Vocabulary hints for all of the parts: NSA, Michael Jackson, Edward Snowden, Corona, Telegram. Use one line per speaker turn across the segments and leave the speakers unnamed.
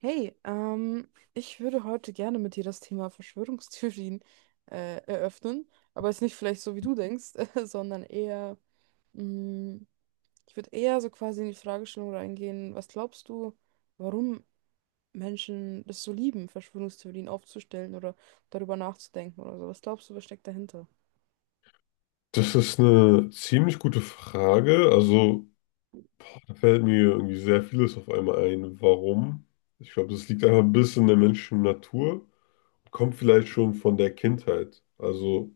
Hey, ich würde heute gerne mit dir das Thema Verschwörungstheorien eröffnen, aber jetzt nicht vielleicht so, wie du denkst, sondern eher, mh, ich würde eher so quasi in die Fragestellung reingehen. Was glaubst du, warum Menschen das so lieben, Verschwörungstheorien aufzustellen oder darüber nachzudenken oder so? Was glaubst du, was steckt dahinter?
Das ist eine ziemlich gute Frage. Also, da fällt mir irgendwie sehr vieles auf einmal ein. Warum? Ich glaube, das liegt einfach ein bisschen in der menschlichen Natur. Kommt vielleicht schon von der Kindheit. Also,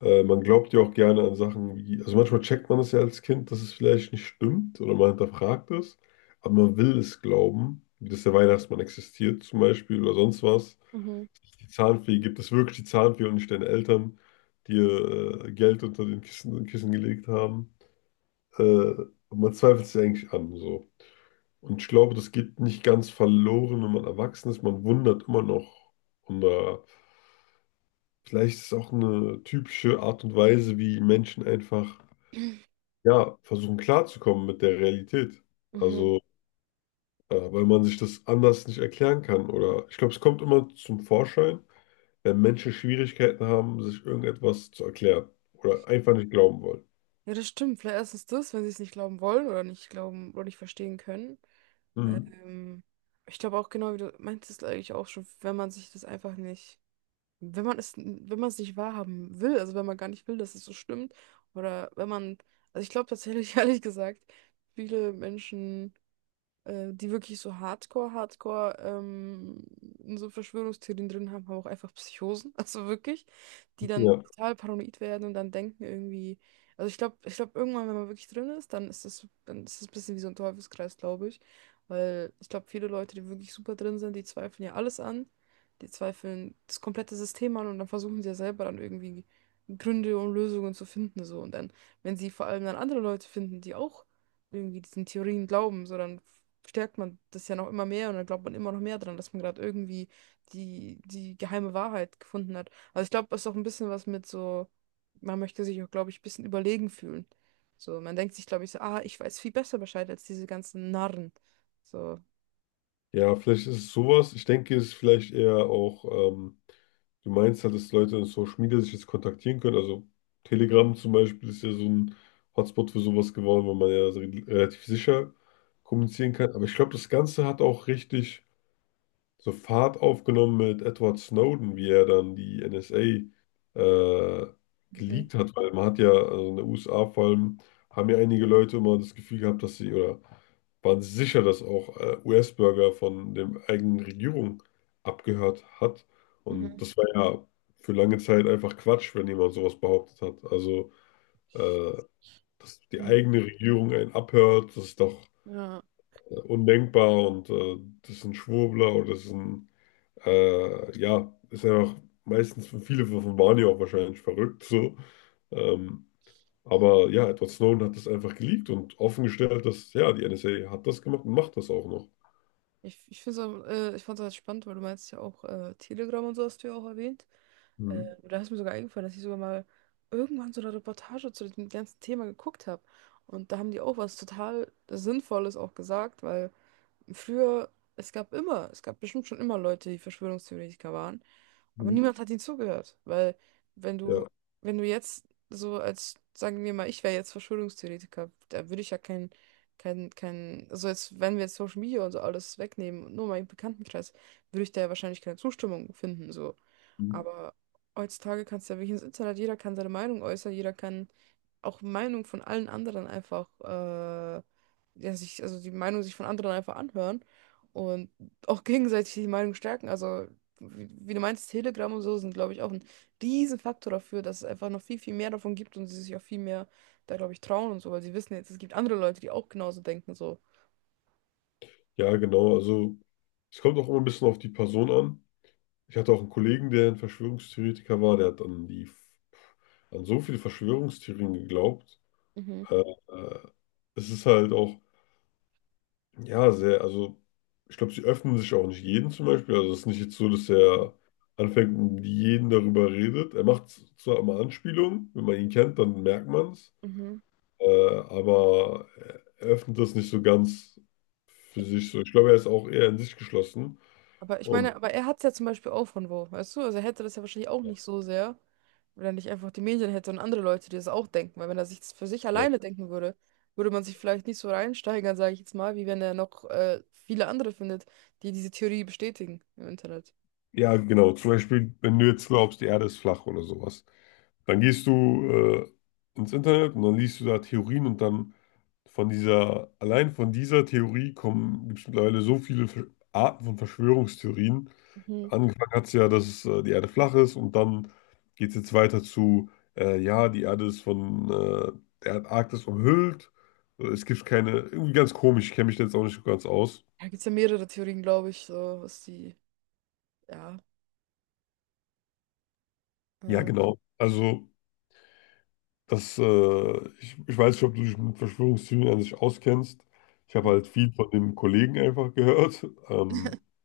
man glaubt ja auch gerne an Sachen wie, also manchmal checkt man es ja als Kind, dass es vielleicht nicht stimmt oder man hinterfragt es, aber man will es glauben, wie dass der Weihnachtsmann existiert zum Beispiel oder sonst was.
Mhm.
Die Zahnfee, gibt es wirklich die Zahnfee und nicht deine Eltern, die ihr Geld unter den Kissen gelegt haben? Man zweifelt sich eigentlich an. So. Und ich glaube, das geht nicht ganz verloren, wenn man erwachsen ist. Man wundert immer noch. Und vielleicht ist es auch eine typische Art und Weise, wie Menschen einfach ja, versuchen klarzukommen mit der Realität.
Mhm.
Also, weil man sich das anders nicht erklären kann. Oder ich glaube, es kommt immer zum Vorschein, wenn Menschen Schwierigkeiten haben, sich irgendetwas zu erklären. Oder einfach nicht glauben wollen.
Ja, das stimmt. Vielleicht erstens das, wenn sie es nicht glauben wollen oder nicht glauben oder nicht verstehen können.
Mhm.
Ähm, ich glaube auch genau, wie du meintest eigentlich auch schon, wenn man sich das einfach nicht, wenn man es nicht wahrhaben will, also wenn man gar nicht will, dass es so stimmt, oder wenn man, also ich glaube tatsächlich, ehrlich gesagt, viele Menschen die wirklich so Hardcore, Hardcore in so Verschwörungstheorien drin haben, haben auch einfach Psychosen, also wirklich, die dann
Ja.
total paranoid werden und dann denken irgendwie, also ich glaube irgendwann, wenn man wirklich drin ist, dann ist das ein bisschen wie so ein Teufelskreis, glaube ich, weil ich glaube, viele Leute, die wirklich super drin sind, die zweifeln ja alles an, die zweifeln das komplette System an, und dann versuchen sie ja selber dann irgendwie Gründe und Lösungen zu finden, so. Und dann, wenn sie vor allem dann andere Leute finden, die auch irgendwie diesen Theorien glauben, so, dann stärkt man das ja noch immer mehr und dann glaubt man immer noch mehr dran, dass man gerade irgendwie die geheime Wahrheit gefunden hat. Also ich glaube, es ist auch ein bisschen was mit so, man möchte sich auch, glaube ich, ein bisschen überlegen fühlen. So, man denkt sich, glaube ich, so, ah, ich weiß viel besser Bescheid als diese ganzen Narren. So.
Ja, vielleicht ist es sowas. Ich denke, es ist vielleicht eher auch, ähm, du meinst halt, dass Leute in Social Media sich jetzt kontaktieren können. Also Telegram zum Beispiel ist ja so ein Hotspot für sowas geworden, weil man ja so relativ sicher kommunizieren kann. Aber ich glaube, das Ganze hat auch richtig so Fahrt aufgenommen mit Edward Snowden, wie er dann die NSA äh,
Mhm.
geleakt hat, weil man hat ja, also in den USA vor allem, haben ja einige Leute immer das Gefühl gehabt, dass sie oder waren sicher, dass auch US-Bürger von der eigenen Regierung abgehört hat. Und
Mhm.
das war ja für lange Zeit einfach Quatsch, wenn jemand sowas behauptet hat. Also, äh, dass die
Mhm.
eigene Regierung einen abhört, das ist doch
Ja.
undenkbar und das ist ein Schwurbler oder das ist ein ja, ist einfach meistens für viele von Barney auch wahrscheinlich verrückt so. Ähm, aber ja, Edward Snowden hat das einfach geleakt und offengestellt, dass ja, die NSA hat das gemacht und macht das auch noch.
Ich find's auch, ich fand es halt spannend, weil du meinst ja auch Telegram und so hast du ja auch erwähnt.
Mhm.
Da ist mir sogar eingefallen, dass ich sogar mal irgendwann so eine Reportage zu dem ganzen Thema geguckt habe. Und da haben die auch was total Sinnvolles auch gesagt, weil früher, es gab bestimmt schon immer Leute, die Verschwörungstheoretiker waren, aber
Mhm.
niemand hat ihnen zugehört, weil wenn du,
Ja.
wenn du jetzt so als, sagen wir mal, ich wäre jetzt Verschwörungstheoretiker, da würde ich ja keinen kein, kein, also jetzt, wenn wir jetzt Social Media und so alles wegnehmen und nur meinen Bekanntenkreis, würde ich da ja wahrscheinlich keine Zustimmung finden, so.
Mhm.
Aber heutzutage kannst du ja wirklich ins Internet, jeder kann seine Meinung äußern, jeder kann auch Meinung von allen anderen einfach, ja, sich, also die Meinung sich von anderen einfach anhören und auch gegenseitig die Meinung stärken. Also, wie du meinst, Telegram und so sind, glaube ich, auch ein Riesenfaktor dafür, dass es einfach noch viel, viel mehr davon gibt und sie sich auch viel mehr da, glaube ich, trauen und so, weil sie wissen jetzt, es gibt andere Leute, die auch genauso denken, so.
Ja, genau. Also es kommt auch immer ein bisschen auf die Person an. Ich hatte auch einen Kollegen, der ein Verschwörungstheoretiker war, der hat an die an so viele Verschwörungstheorien geglaubt.
Mhm.
Äh, äh, Es ist halt auch ja, sehr. Also, ich glaube, sie öffnen sich auch nicht jeden zum Beispiel. Also, es ist nicht jetzt so, dass
Ja.
er anfängt und jeden darüber redet. Er macht zwar immer Anspielungen, wenn man ihn kennt, dann merkt man es.
Mhm.
Aber er öffnet das nicht so ganz für sich so. Ich glaube, er ist auch eher in sich geschlossen.
Aber ich
Und
meine, aber er hat es ja zum Beispiel auch von wo, weißt du? Also er hätte das ja wahrscheinlich auch nicht so sehr, wenn er nicht einfach die Medien hätte und andere Leute, die das auch denken. Weil wenn er sich das für sich
ja.
alleine denken würde, würde man sich vielleicht nicht so reinsteigern, sage ich jetzt mal, wie wenn er noch viele andere findet, die diese Theorie bestätigen im Internet.
Ja, genau. Zum Beispiel, wenn du jetzt glaubst, die Erde ist flach oder sowas, dann gehst du ins Internet und dann liest du da Theorien und dann von dieser, allein von dieser Theorie kommen, gibt es mittlerweile so viele Arten von Verschwörungstheorien.
Mhm.
Angefangen hat es ja, dass die Erde flach ist und dann geht es jetzt weiter zu, ja, die Erde ist von der Antarktis umhüllt. Es gibt keine, irgendwie ganz komisch, ich kenne mich da jetzt auch nicht so ganz aus.
Da gibt es ja mehrere Theorien, glaube ich, so was die, ja.
Ja,
Ähm.
genau. Also. Das, ich, ich weiß nicht, ob du dich mit Verschwörungstheorien an sich auskennst. Ich habe halt viel von dem Kollegen einfach gehört. Ähm,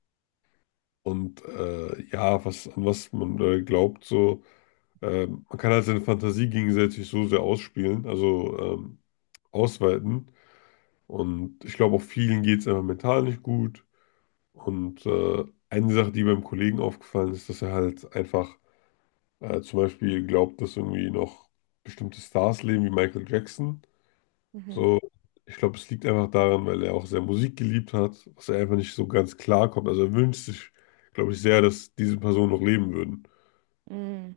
und ja, an was man glaubt, so, man kann halt seine Fantasie gegenseitig so sehr ausspielen, also ausweiten. Und ich glaube, auch vielen geht es einfach mental nicht gut. Und eine Sache, die beim Kollegen aufgefallen ist, dass er halt einfach zum Beispiel glaubt, dass irgendwie noch bestimmte Stars leben, wie Michael Jackson.
Mhm.
So, ich glaube, es liegt einfach daran, weil er auch sehr Musik geliebt hat, was er einfach nicht so ganz klar kommt. Also er wünscht sich, glaube ich, sehr, dass diese Personen noch leben würden.
Mhm.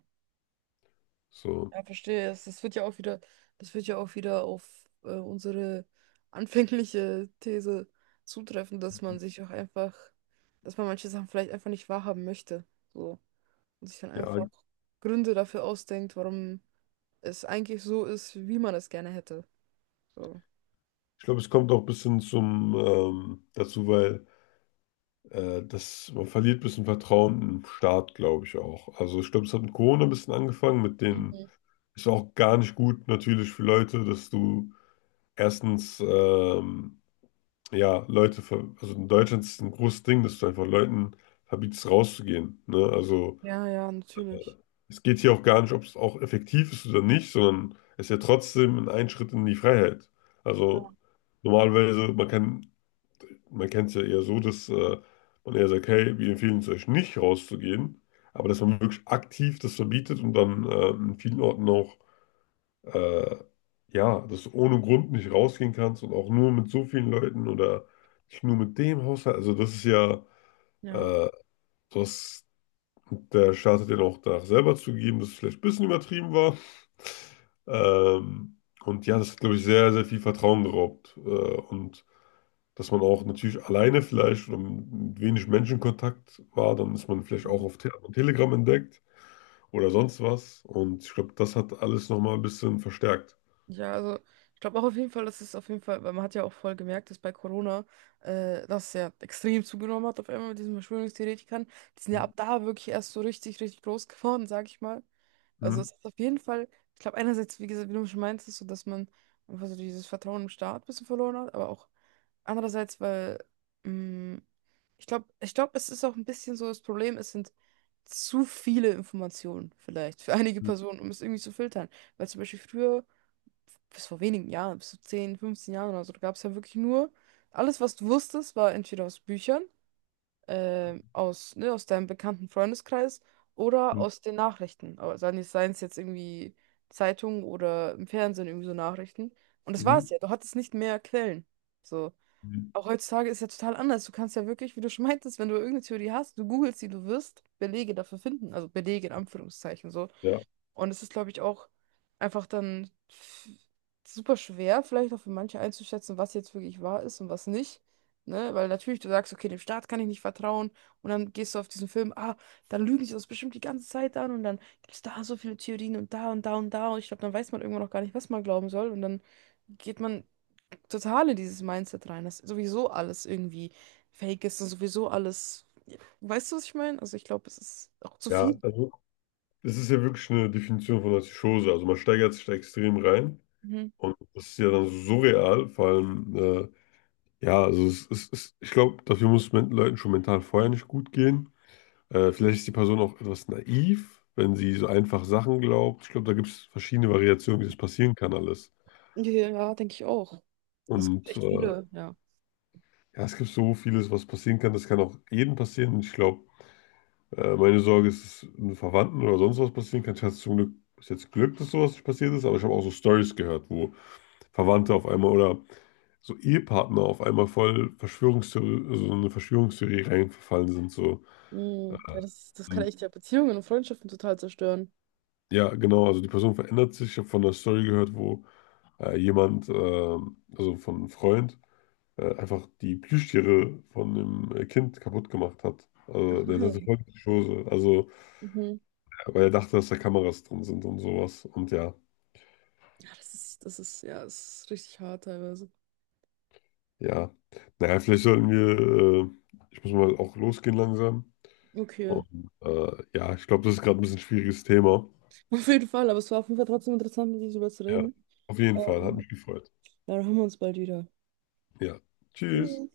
So,
Ja, verstehe. Das wird ja auch wieder, das wird ja auch wieder auf unsere anfängliche These zutreffen, dass man sich auch einfach, dass man manche Sachen vielleicht einfach nicht wahrhaben möchte. So. Und sich dann
ja,
einfach
ich
Gründe dafür ausdenkt, warum es eigentlich so ist, wie man es gerne hätte. So.
glaube, es kommt auch ein bisschen zum dazu, weil man verliert ein bisschen Vertrauen im Staat, glaube ich auch. Also ich glaube, es hat mit Corona ein bisschen angefangen, mit den,
Mhm.
ist auch gar nicht gut natürlich für Leute, dass du erstens ja, also in Deutschland ist es ein großes Ding, dass du einfach Leuten verbietest, rauszugehen. Ne? Also
Ja, ja, natürlich.
es geht hier auch gar nicht, ob es auch effektiv ist oder nicht, sondern es ist ja trotzdem ein Einschritt in die Freiheit. Also normalerweise, man kennt es ja eher so, dass man eher sagt, hey, wir empfehlen es euch nicht rauszugehen, aber dass man wirklich aktiv das verbietet und dann in vielen Orten auch äh, ja, dass du ohne Grund nicht rausgehen kannst und auch nur mit so vielen Leuten oder nicht nur mit dem Haushalt. Also das ist ja,
Ja.
äh, das, der Staat hat ja auch danach selber zugegeben, dass es vielleicht ein bisschen übertrieben war. Ähm, und ja, das hat, glaube ich, sehr, sehr viel Vertrauen geraubt. Und dass man auch natürlich alleine vielleicht oder mit wenig Menschenkontakt war, dann ist man vielleicht auch auf Te auf Telegram entdeckt oder sonst was. Und ich glaube, das hat alles nochmal ein bisschen verstärkt.
Ja, also ich glaube auch auf jeden Fall, weil man hat ja auch voll gemerkt, dass bei Corona das ja extrem zugenommen hat auf einmal mit diesen Verschwörungstheoretikern. Die sind ja ab da wirklich erst so richtig, richtig groß geworden, sag ich mal. Also
Hm.
es ist auf jeden Fall, ich glaube einerseits, wie gesagt, wie du schon meinst, ist so, dass man einfach so dieses Vertrauen im Staat ein bisschen verloren hat, aber auch andererseits, weil mh, ich glaube, es ist auch ein bisschen so das Problem, es sind zu viele Informationen vielleicht für einige
Mhm.
Personen, um es irgendwie zu filtern. Weil zum Beispiel früher bis vor wenigen Jahren, bis zu 10, 15 Jahren oder so, da gab es ja wirklich nur, alles, was du wusstest, war entweder aus Büchern, aus, ne, aus deinem bekannten Freundeskreis oder aus den Nachrichten. Aber seien es jetzt irgendwie Zeitungen oder im Fernsehen irgendwie so Nachrichten. Und das war
Mhm.
es ja, du hattest nicht mehr Quellen. So.
Mhm.
Auch heutzutage ist ja total anders. Du kannst ja wirklich, wie du schon meintest, wenn du irgendeine Theorie hast, du googelst sie, du wirst Belege dafür finden. Also Belege in Anführungszeichen so.
Ja,
Und es ist, glaube ich, auch einfach super schwer, vielleicht auch für manche einzuschätzen, was jetzt wirklich wahr ist und was nicht. Ne? Weil natürlich du sagst, okay, dem Staat kann ich nicht vertrauen. Und dann gehst du auf diesen Film, ah, dann lügen sie uns bestimmt die ganze Zeit an. Und dann gibt es da so viele Theorien und da und da und da. Und ich glaube, dann weiß man irgendwann auch gar nicht, was man glauben soll. Und dann geht man total in dieses Mindset rein, dass sowieso alles irgendwie fake ist und sowieso alles. Weißt du, was ich meine? Also ich glaube, es ist auch zu viel.
ja, also es ist ja wirklich eine Definition von Artischose. Also man steigert sich da extrem rein
Mhm.
und das ist ja dann so surreal, vor allem, ja, also es ist, ich glaube, dafür muss es Leuten schon mental vorher nicht gut gehen. Vielleicht ist die Person auch etwas naiv, wenn sie so einfach Sachen glaubt. Ich glaube, da gibt es verschiedene Variationen, wie das passieren kann alles.
Ja, denke ich auch. Es gibt
Und
echt viele, ja.
ja, es gibt so vieles, was passieren kann. Das kann auch jedem passieren. Und ich glaube, äh, meine Sorge ist, dass einem Verwandten oder sonst was passieren kann. Ich hatte zum Glück bis jetzt Glück, dass sowas nicht passiert ist, aber ich habe auch so Stories gehört, wo Verwandte auf einmal oder so Ehepartner auf einmal voll also so eine Verschwörungstheorie reingefallen sind. So.
Mm, ja,
Äh,
das kann
Und
echt ja Beziehungen und Freundschaften total zerstören.
ja, genau, also die Person verändert sich. Ich habe von einer Story gehört, wo also von einem Freund, einfach die Plüschtiere von dem Kind kaputt gemacht hat. Also der hatte
Nein.
voll die Schose, also
Mhm.
weil er dachte, dass da Kameras drin sind und sowas. Und ja.
Ja, ja, das ist richtig hart teilweise.
Ja, naja, vielleicht sollten wir, ich muss mal auch losgehen langsam.
Okay.
Und ja, ich glaube, das ist gerade ein bisschen ein schwieriges Thema.
Auf jeden Fall, aber es war auf jeden Fall trotzdem interessant, mit dir darüber zu
Ja,
reden.
auf jeden Fall, hat
Ähm,
mich gefreut.
dann hören wir uns bald wieder.
Ja, tschüss.
Tschüss.